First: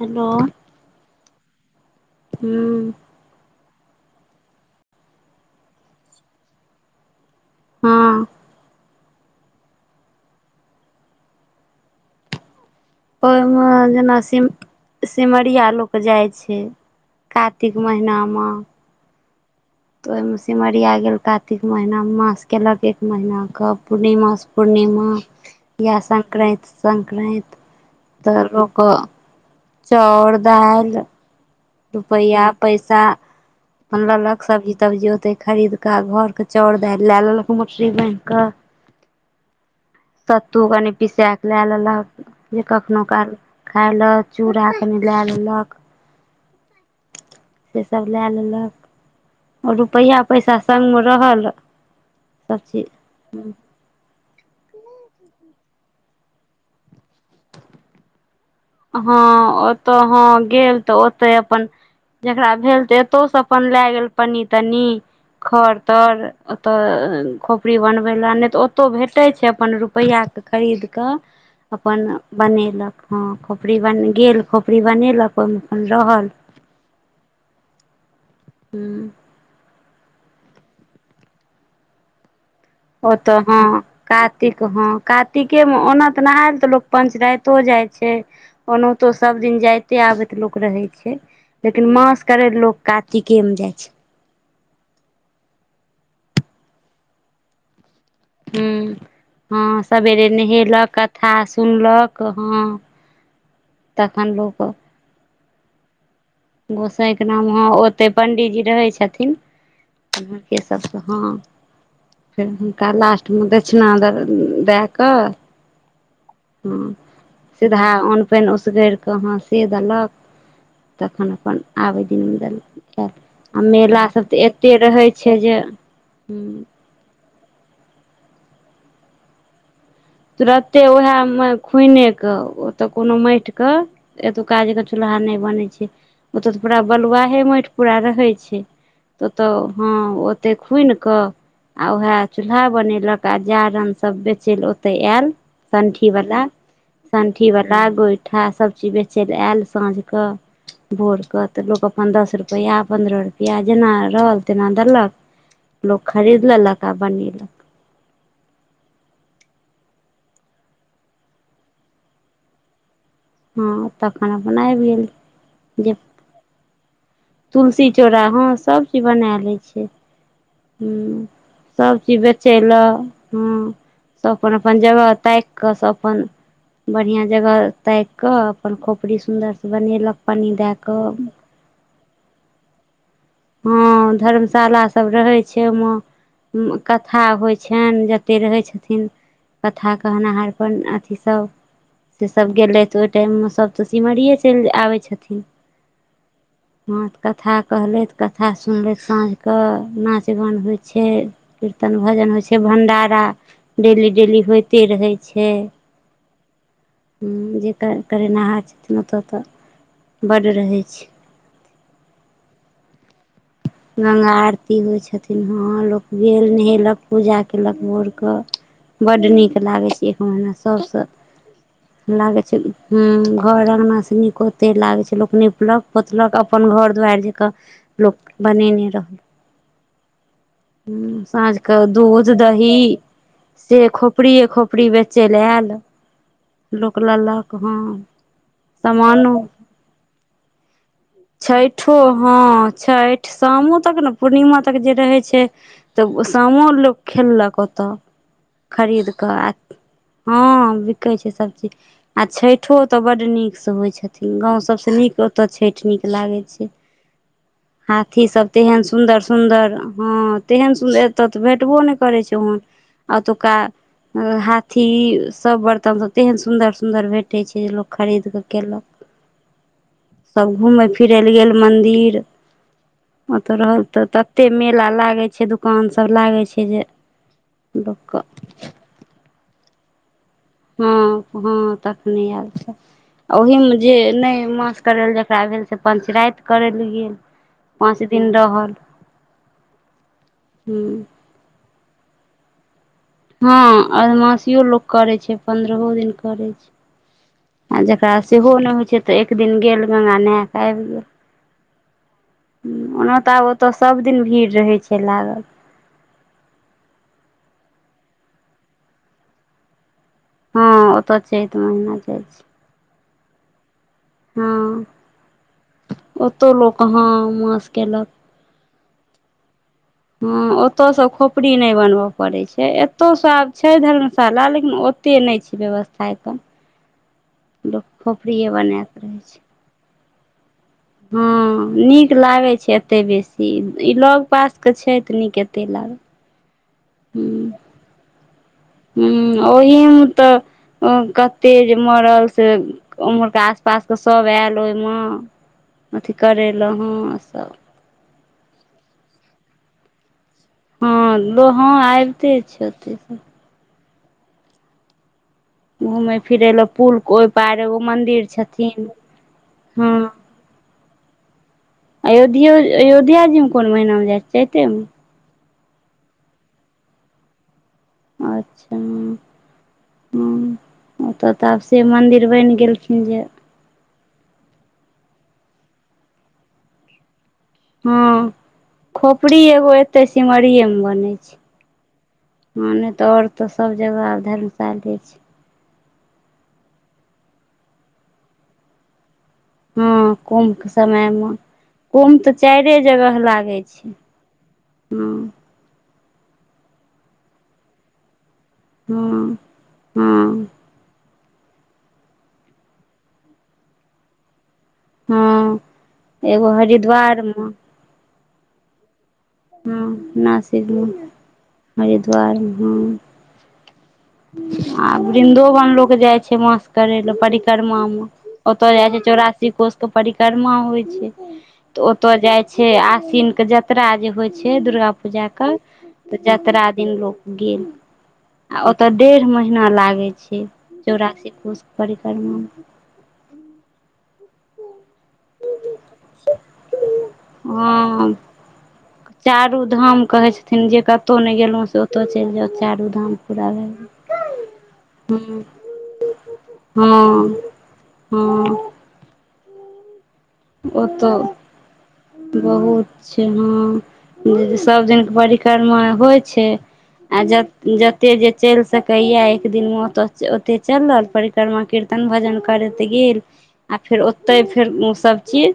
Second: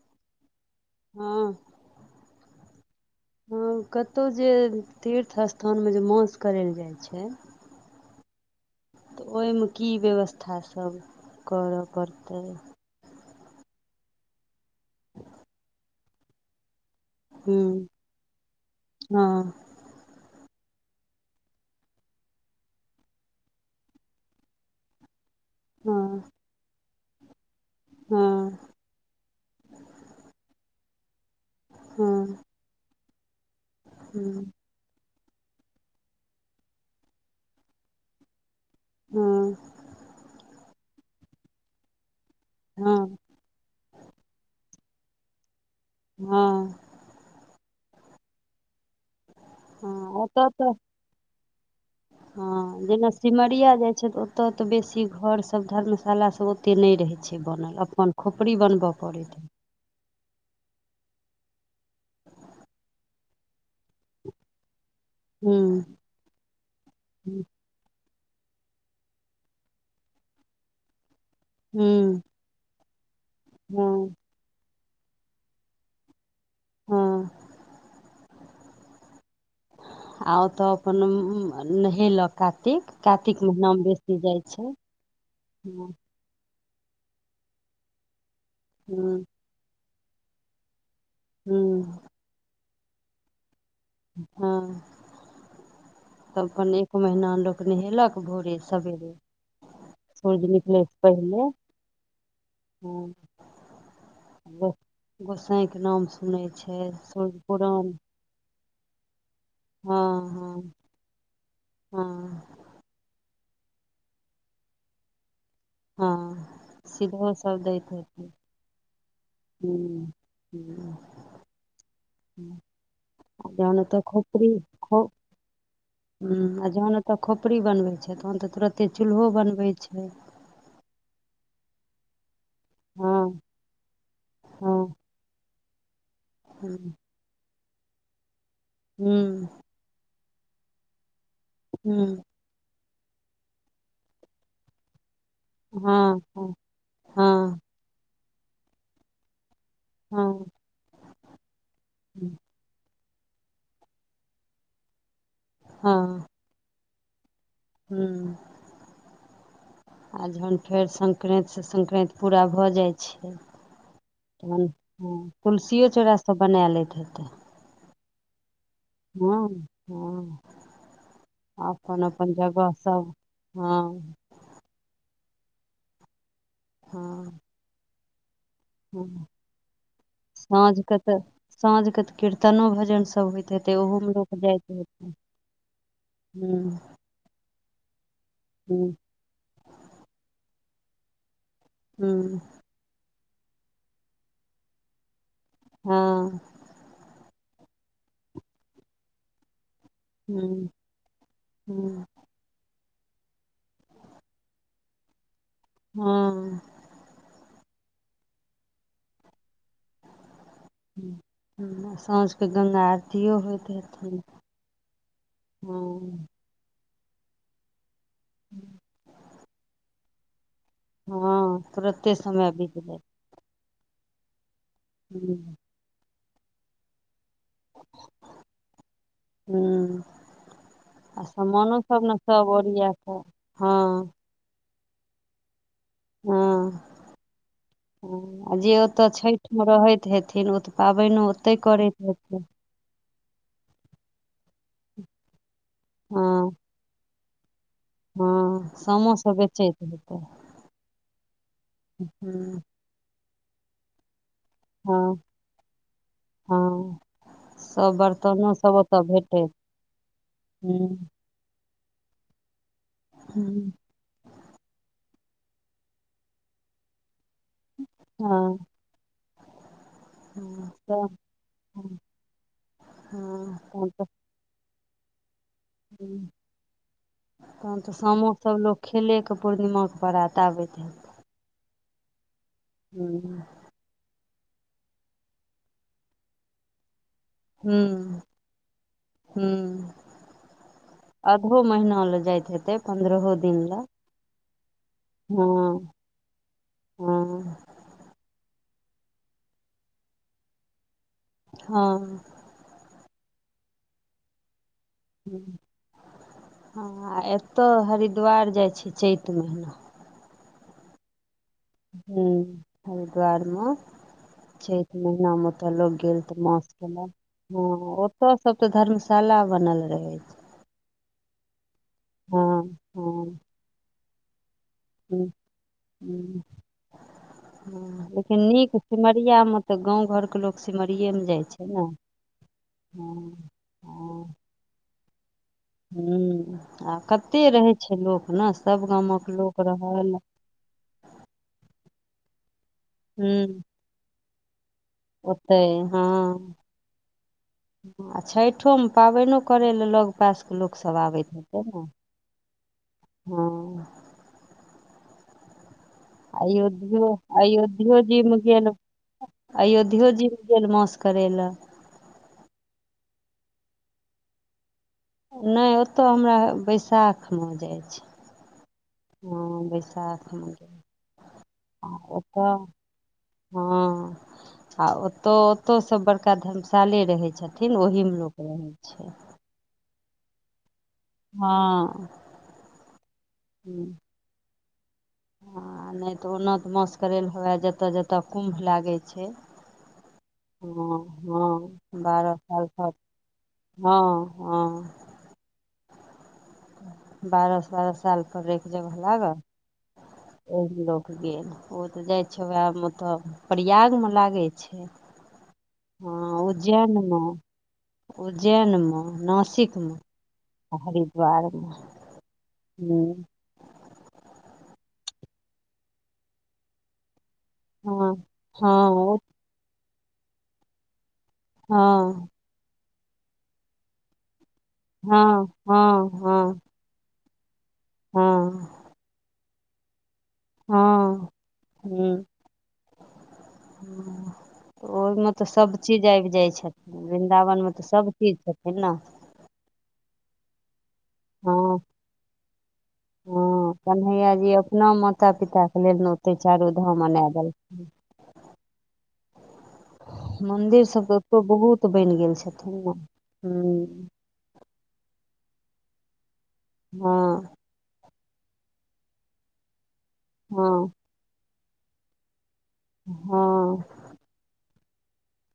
hello हँ हू हँ कतहु जे तीर्थ स्थानमे जे मास करै लए जाइ छै हँ तऽ ओहिमे की व्यवस्था सब करऽ पड़तै ओहिमे जेना सिम सिमरिया लोक जाइ छै कातिक हूँ महिनामे हँ तऽ ओहिमे सिमरिया गेल कातिक महिना मास कयलक एक महिनाके पूर्णिमासँ पूर्णिमा य हँ संक्रत संक्रान्ति तऽ हँ लोक चाउर दाल हँ रुपैया पैसा अपन लेलक हँ सब सब्जी तब्जी ते खरीद कऽ घर के चाउ दालि लए लेलक मोटरी बान्हि कऽ हँ सत्तू कनि पिसा कऽ लए लेलक जे कखनो हँ काल खाइ लए चूड़ा कनी लए लेलक हँ सेसभ लए लेलक आओ हँ रुपैआ ओतऽ पैसा तऽ सङ्गमे रहल हँ सभचीज जेना सिमरिया जाइत छै तऽ ओत त बेसी घर सब धर्मशाला सब ओते नहि रहे छै बनल अपन खोपड़ी बनबै हँ ओतऽ ह गेल तऽ ओतय अपन जेकरा भेल तऽ तो से अपन लय गेल पनी तनी खर हूँ तर ओतऽ हूँ खोपड़ी बनबै लए नहि तऽ ओतहु भेटै छै अपन रुपैआके खरीद कऽ अपन बनेलक हँ खोपड़ी बन हँ गेल खोपड़ी बनेलक ओहिमे अपन रहल हँ हूँ आ ओतऽ अपन नहेलक कातिक ओ तऽ कातिक हँ महिनामे बेसी जाइ कातिक छै हँ कातिकेमे हूँ ओना जेना आब तऽ लोग पंचराइतो जाय छै ओनाहितो हूँ सब दिन जाते आबेत लोक रहे छै लेकिन हँ मास करे ले लोक कातिके में जाय छै हँ त अपन एक महीना लोक नहेलक भोरे हूँ सबेरे हँ सवेरे नहेलक कथा सुनलक हँ फून [inaudible] तखन लोक गोसाइके नाम सुनै छै सूर्य पुरण पण्डीजी रहै छथिन हँ सब हँ हँ फेर आ लास्टमे दक्षिणा दए कऽ हँ हुँ सिधो सब सीधा दैत अन्न हेतै पानि उसगेर कऽ हाँ से देलक हूँ तखन अपन आबे दिन मे देल आ जहन ओतऽ मेला सब ते एते रहे छै छै जे हुँ आ जखन ओतय खोपड़ी बनबै छै तहन तऽ तुरन्ते चूल्हो बनबै छै तुरते उएह मे खुने क ओ तय हँ कोनो माटिके एतओं हँ जंका चूल्हा नहि बनैत छै ओतऽ तऽ पूरा हूँ बलुआहे माटि पूरा रहै छै तऽ हूँ ओतऽ हँ ओते खुईन कऽ आ वएह चूल्हा बनेलक आ जारन सब बेचल ओते आयल हँ सँठीवलाा हँ हँ सँठीवला कड़ा गोइठा सब चीज बेचय ल आयल साँझ के हँ भोर के तऽ लोक अपन दस रुपआ रुपैआ पन्द्रह रुपआ जेना रहल तेना देलक लोक खरीद लेलक तक बनेलक हू आ जहन फेर सक्रान्ति से सक्रान्ति पूरा भऽ जाइ छै हँ तखन अपन तन आबि गेल तुलसिओ जे चौड़ासभ बना लैत हेतै तुलसी चोड़ा हँ सभचीज बना हँ लै छियै हँ हुँ अपन सभचीज अपन बेचय जगह लए सब हाँ हँ सभ अपन अपन जगह ताकि कऽ सभ अपन बढ़िआँ हँ जगह ताकिकऽ अपन खोपड़ी हँ सुन्दरसँ बनेलक पानि दए कऽ सााँझ के त कीर्तनो भजन सब होय हँ धर्मशाला सब रहै छै ओमे हूँ कते कथा होइ छनि जतेक रहै हूँ छथिन कथा कहनाहर अथिसभ हूँ सेसभ गेलथि ओहि टाइममे सभ तऽ सिमरिए चलि आबै छथिन हँ हँ कथा कहलथि कथा सुनलथि साँझ केऽ नाच गान हूँ होइ छै कीर्तन हूँ भजन होइ छै भण्डारा डेली डेली होइते रहै छै हँ हुँ जे कर करेनिहार छथिन ओतय तय बड रहै छै साँझके गङ्ंगा आरतियो होइत हेथिन गंगा आरती होइ छथिन हँहँ लोक हँ गेल नहेलक पूजा केलक भोर क बड नीक लागै छै एक महिना सबसे हँ तुरते लागै समय छै बीत जाइ घर अङ्गनासँ नीक ओते लागै छै लोक हूँ निपलक पोतलक अपन घर दुआरि जकऽ लोक बनेने रहल हुँ हुँ साँझ के दूध सब ओरिया दही कऽ से खो हँ खोपड़रिे खोपड़ी बेचै लए आयल हँ लोक लेलक हँ ह जे ओतऽ सामानो छठिमे रहैत हेथिन ओ पाबैनो ओतहि छठ करैत हेथिन हँ छठ शामो तक ने पूर्णिमा तक जे रहै छै तऽ हँ शामो लोक खेललक ओतऽ हँ खरीद सामो सब कऽ आ बेचैत हेतै हँ बिकै छै सभचीज आ हूँ छठो ओतय बड्ड नीकसँ होइ छथिन गाँव सभसँ नीक हँ ओतय छठि नीक लागै छै हँ सब हाथी सब बर्तनो तेहन ओतऽ सुन्दर भेटैत सुन्दर हँ तेहन हूँ सुन्दर ओतऽ तऽ भेटबो नहि करै छै ओहन आ ओतुका हूँ हाथी सब बर्तन सब तेहन सुंदर सुंदर भेट भेटय छै जे लोक खरीद के हँ केलक सब हँ घूमे फिर सब फिरल गेल हँ मंदिर ओत हँ रहल तहन त तते मेला लागे छै दुख दोकान सब तऽ लागै छै जे लोकके खेले के पूर्णिमा के बरात आबे हँ हँ तखने आयल हूँ ओहिमे जे नहि मास करैलए जकरा भेल से पञ्चराति करै लए गेल पाँच हूँ दिन रहल हुँ अधो महीना ले जाइत हेते हँ अदमासियो लोक करैत छै पन्द्रहो हँ दिन करैत हँ छै आ जख ओरा सेहो नहि होइ छै तऽ एक दिन गेल गङ्गा नहा कऽ आबि गेल हँ ओना तऽ आब ओतय सब दिन भीड़ रहै छै लागल हुँ हँ एतऽ हरिद्वार जाइ छै चैत महिना हँ ओतऽ चैत महिना हुँ हरिद्वारमे हँ चैत महिनामे तऽ लोक गेल तऽ ओतौ मास लोक हँ केलक हँ मास केलक ओ सब सब त धर्मशाला बनल रहे हँ ओतयसँ खोपड़ी नहि बनबय पड़ैत हँ छै एतयसँ आब छै धर्मशाला लेकिन ओतेक हुँ नहि छै व्यवस्था एखन हुँ लोक हँ लेकिन खोपड़िए नीक बना कऽ रहै छै सिमरियामे तऽ गाँव घर के लोग हँ नीक लागे छै एते बेसी ई लग हुँ पास के छै तऽ नीक एते लाग हँ आ कते रहै छै लोक नस ह्म ओहीम तऽ ओ कते जे मरल से उम्हर के आस हुँ पास के सब आयल ओहि मे ओते हँ अथी करैल हँ सभ आ छैठोओमे पाबैनो करय लेल लोग पासके लोक सब हँ आबैत लो हते हँ ने आबिते छै ओते सब हँ घुमय फिरै लए पुल अयोध्यो ओहि पार एगो अयोध्यो मंदिर जीमे गेल छथिन हँ अयोध्यो जी गेल मास करय लए अयोध्यो अयोध्या जी मे कोन महिना मे जाइ छै चैतेमे नहि ओत्त हमरा बैसाखमे जाइत छै अच्छा हँ बैशाखमे हँ ओतऽ तऽ आब से आ मन्दिर बनि ओतऽ गेलखिन जे हँ आ ओतहु ओतौसँ बड़का धर्मशाले रहैत छथिन थिन ओहमे लोक रहै छै सिढ़ी एगो एते सिमरिये मे बनै छै हँ ह नहि त और तऽ सब जगह आब धर्मशाले छै आ नहि तऽ ओन्न तऽ मास करै लए हुए जतऽ जतय कुम्भ लागै छै हँ कुम्भ के हँ समय मे हँ कुम्भ त बारह साल चारे पर जगह लागे छै हँ हँ बारह बारह साल पर रहयके जगह हँ लागह हँ ओ लोक गेल ओ तऽ जाइ छै ओएहमे तऽ प्रयागमे लागै छै हँ एगो उज्जैनमे हरिद्वारमे उज्जैनमे नास हँ नासिकमे मे हरिद्वार में हं हूँ आब वृन्दोवन लोक जाइ छै मास करय लए पर परिक्रमा मे हँ हँ ओतय जाइ छै ओ चौरासी कोश के परिक्रमा होइ छै तऽ ओतय हँ जाय छै आश्विन के जतरा जे होइ छै छै दुर्गा हँ पूजाके हँ तऽ हँ जतरा दिन लोक गेल हँ तऽ डेढ़ महीना लागै छै चौरासी कोष परिक्रमा मे ओहि म तऽ सभचीज आबि जाइ छथिन वृन्दावनमे तऽ हँ सभचीज छथिन ने चारू धाम कहे छथिन न जे कतहु नहि गेलहुँ हँ से ओतऽ चैल जाउ चारू धाम हँ पूरा भए कन्हैया गेल जी अपना माता हँ पिता के लेने ओते चारू धाम मना देलकै हूँ मन्दिरसभ ओतौ तऽ ओतहु बहुत बनि गेल छथिन बहुत ने छै हुँ हँ सभ दिनके परिक्रमा होइ छै आ ज हँ जते जे चलि सकय या एक दिन मे ओते चलि हँ रहल पर क्रिमा कीर्तन भजन करैत गेल आ हँ फेर ओते फेर ओ सब चीज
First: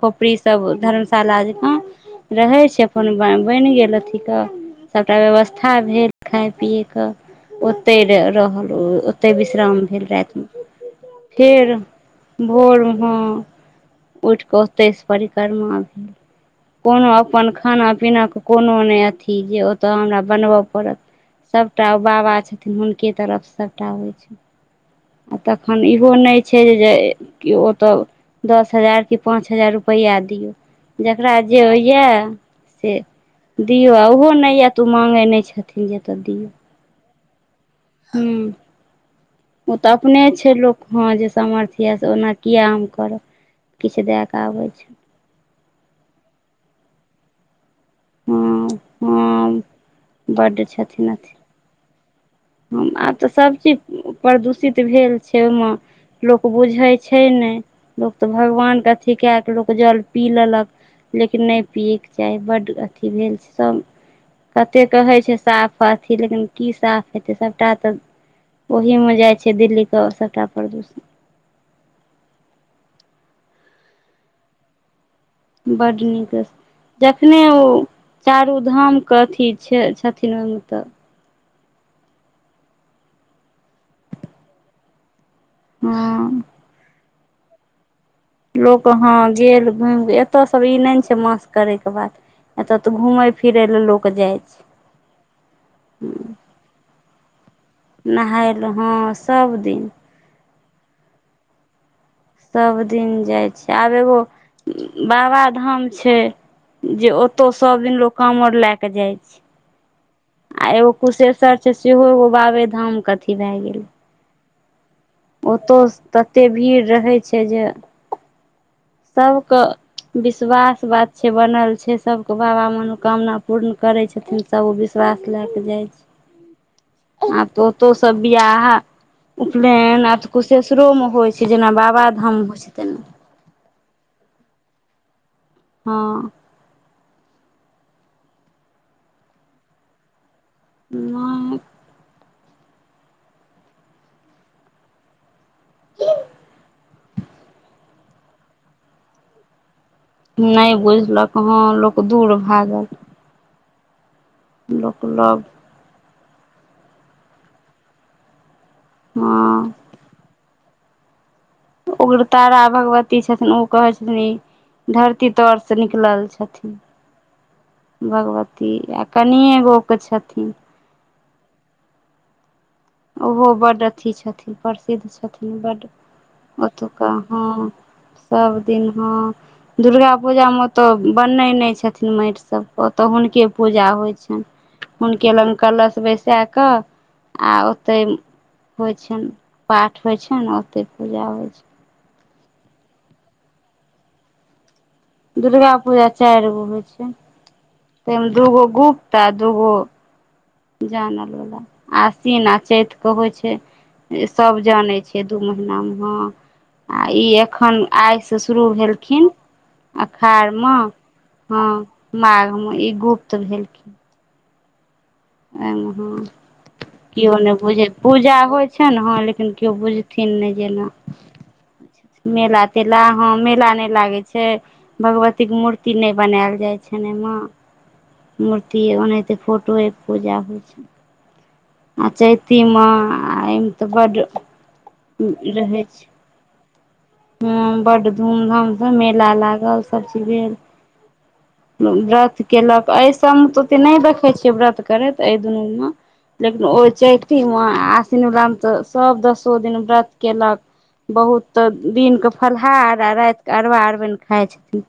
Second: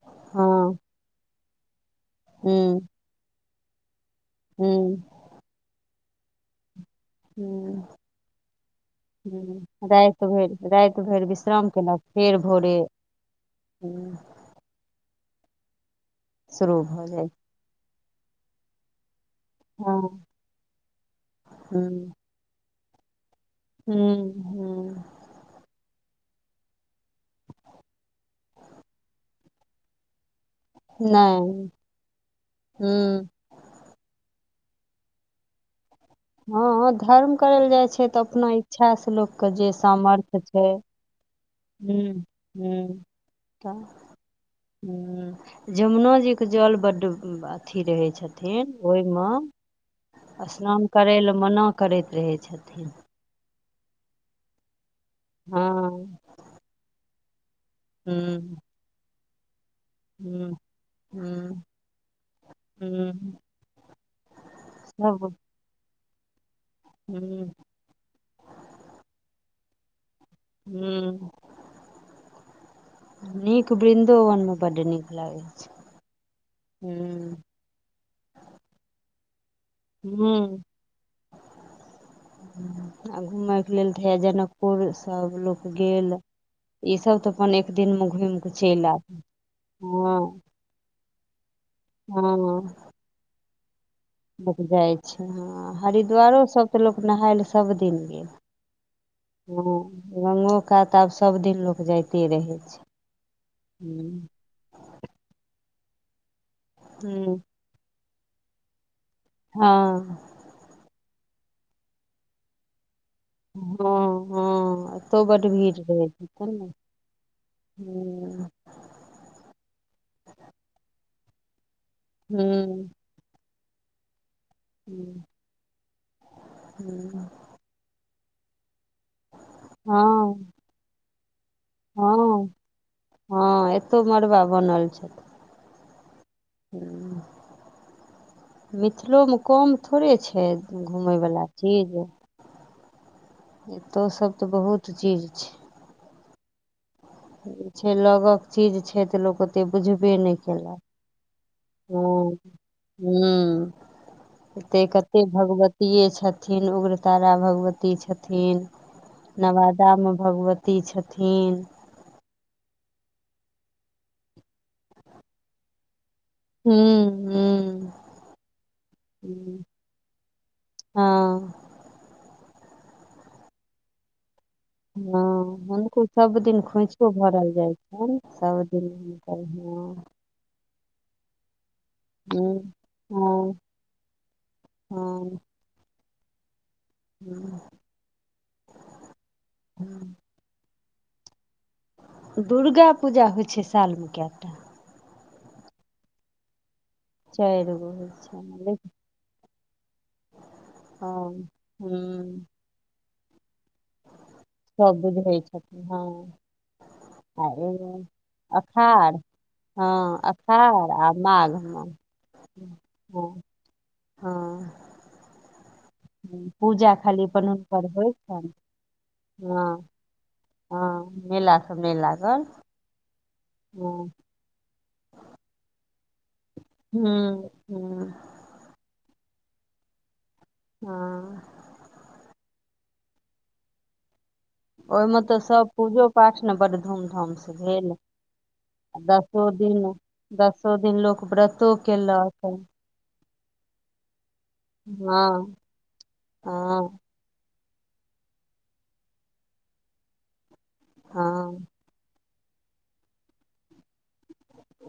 खोपड़ी सब हँ धर्मशाला जकाँ रहै छै हूँ अपन बनि गेल अथी तऽ हूँ सभटा व्यवस्था भेल खाय पियएके हूँ ओतहि रहल ओतहि हूँ विश्राम भेल राति रातिमे भरि राति भरि विश्राम फेर केलक फेर भोरे भोरमे हाँ हूँ उठ के ओतेस परिक्रमा भेल शुरू भऽ कोनो जाइ अपन खाना पीना के कोनो ने अथी इ जे ओतऽ हँ हमरा बनबय पड़त सबटा ओ हूँ बाबा छथिन हुनके तरफ स सभटा होइ हूँ छै हूँ आ तखन इहो नहि छै जे जे ओ तऽ दस हजार कि पाँच हजार रुपैआ दियौ नहि जकरा जे होइए से हूँ दियऔ ओहो नहि यत ओ मांगे नहि छथिन जे दिय हँ धर्म करै लए जाइ छै तऽ अपना इच्छास से लोकके जे ओ तऽ अपने सामर्थ्य छै लोक हँ जे सामर्थ्य यऽ से हूँ ओना किया हम हूँ करब किछु दए क आबै छै हं जमुनो जी के जल बड्ड अथी रहे छै हँ छथिन ओहिमे हँ बड्ड स्नान छथिन करै अथी लए मना करैत रहै छथिन आब तऽ सभ चीज प्रदूषित भेल छै हँ ओहिमे लोक बुझैत छै नहि लोक तऽ हूँ भगवान के अथी कै के लोक जल पी हूँ लेलक लेकिन नहि हूँ पियैके चाही बड्ड अथी हूँ भेल छै सभ कते कहै सब छै साफ पाथी लेकिन की साफ हेतै हूँ सबटा तऽ ओहि मे जाइ छै दिल्ली क सबटा ह्म नीक वृन्दोवन मे बड्ड नीक लागै छै बड नीक जखने हूँ ओ चारू धाम के अथी छै हुँ छथिन ओहिमे तऽ आ घुमयके लेल तऽ है जनकपुर सब लोक गेल हँ इ सब त अपन एक दिन मे घुमि के चलि लोक आयल हां गेल घूम के हँ एतय सब ई नहि छै मासक करे के बाद एत हँ तऽ घूमे फेर एल लोकग जाय लोक जाइ छै ह हरिद्वारो सब तऽ लोक नहाय लए सबदिन गेल नहाय लए हँ सब ह दिन गंगो कात आब सब दिन लोक जाइत सब दिन जाइ छै आब एगो बाबा धाम छै जे ओतौ सब दिन लोग कावर लए क जाइ छै हँ आ एगो कुशेश्वर छै सेहो एगो बाबे धाम कथी हँ हँ ओतहु बड्ड भीड़ ओतौ रहैत तते हेतैन ने भीड़ रहै हँ सब के विश्वास बात छै बनल छै सब के बाबा हूँ मनु कामना पूर्ण करै छथिन सब ओ हूँ विश्वास लए के जाइ छै आब तऽ ओ तो सब बियाह उपनयन आ हँ कुशेश्ररो में होइ छै से जेना बाबाधाम हँ होइ छै तेना हँ एतौ मड़बा बनल छै हँ हं मिथिलोमे कम थोड़े छै घुमयवला नहि चीज एतौ सब तऽ बहुत चीज छै छै लगक चीज छै तऽ लोक ओते बुझबे नहि बुझलक हँ केलक लोक दूर भागल हं हते लोक कते लग भगवती पीये छथिन उग्रतारा भगवती छथिन हँ नवादामे भगवती ति छथिन उग्रतारा भगवती छथिन ओ कहे छथिन ई धरती तर से निकलल छथिन हुँ हूँ भगवती आ कनियए गोके छथिन हँ ओहो बड अथी छथिन प्रसिद्ध छथिन हँ बड हुनको सब दिन खोंइछो ओतुका भरल हं जाइ छनि सभ सब दिन हँ हुनकर दुर्गा पूजा मे ओतऽ बनै नहि छथिन माटि हँ सभ ओतय हुनके हँ पूजा होइ छनि हुनके लग कलश बैसा कऽ हूँ तैमे होइ छनि पाठ हँ होइ छै न ओतय पूजा होइ छ दुर्गा पूजा होइ छै सालमे कएटा दुर्गा पूजा चारि गो होइ छै चारि गो होइ तइमे दूगो छै गुप्ता दूगो हँ जान वाल हूं आसीन आ चैत के होइ छै सभ जानै सब छै बुझै दू महीना छथिन में हँ आ ई एखन आइसँ शुरू अखाड़ भेलखिन हँ अषाढ़ म अखाड़ आ माघ मे हं माघ म ई हँ गुप्त भेलखिन हँ मे ह हँ, पूजा खाली केओ अपन नहि बुझे हुनकर होइ पूजा छनि होइ छै ने हँ लेकिन केओ बुझ थिन नहि हँ जेना मेला समय मेला तेला हँ मेला नहि लागे छै भगवती के मूर्ति नहि बनायल जाय छै हुँ हुँ मूर्ति ए ओनाते फोटो ए पूजा होइ छै हँ आ चैती मे आ एहिमे तऽ बड ओहिमे तऽ सब पूजो पाठ ने बड़ धूमधाम से हँ भेल बड्ड धूमधामसँ आ मेला दसो दिन लागल सभचीज भेल दसो दिन लोक व्रत तो केलक एहि सब म तऽ ओते नहि देखै छियै व्रत करैत एहि दुनू मे लेकिन ओ हँ चैठ आस्विन वला मे तऽ सब दसो दिन व्रत केलक हँ बहुत दिन कऽ फलहार आर रातिकऽ अरबा अरवान खाय छथिन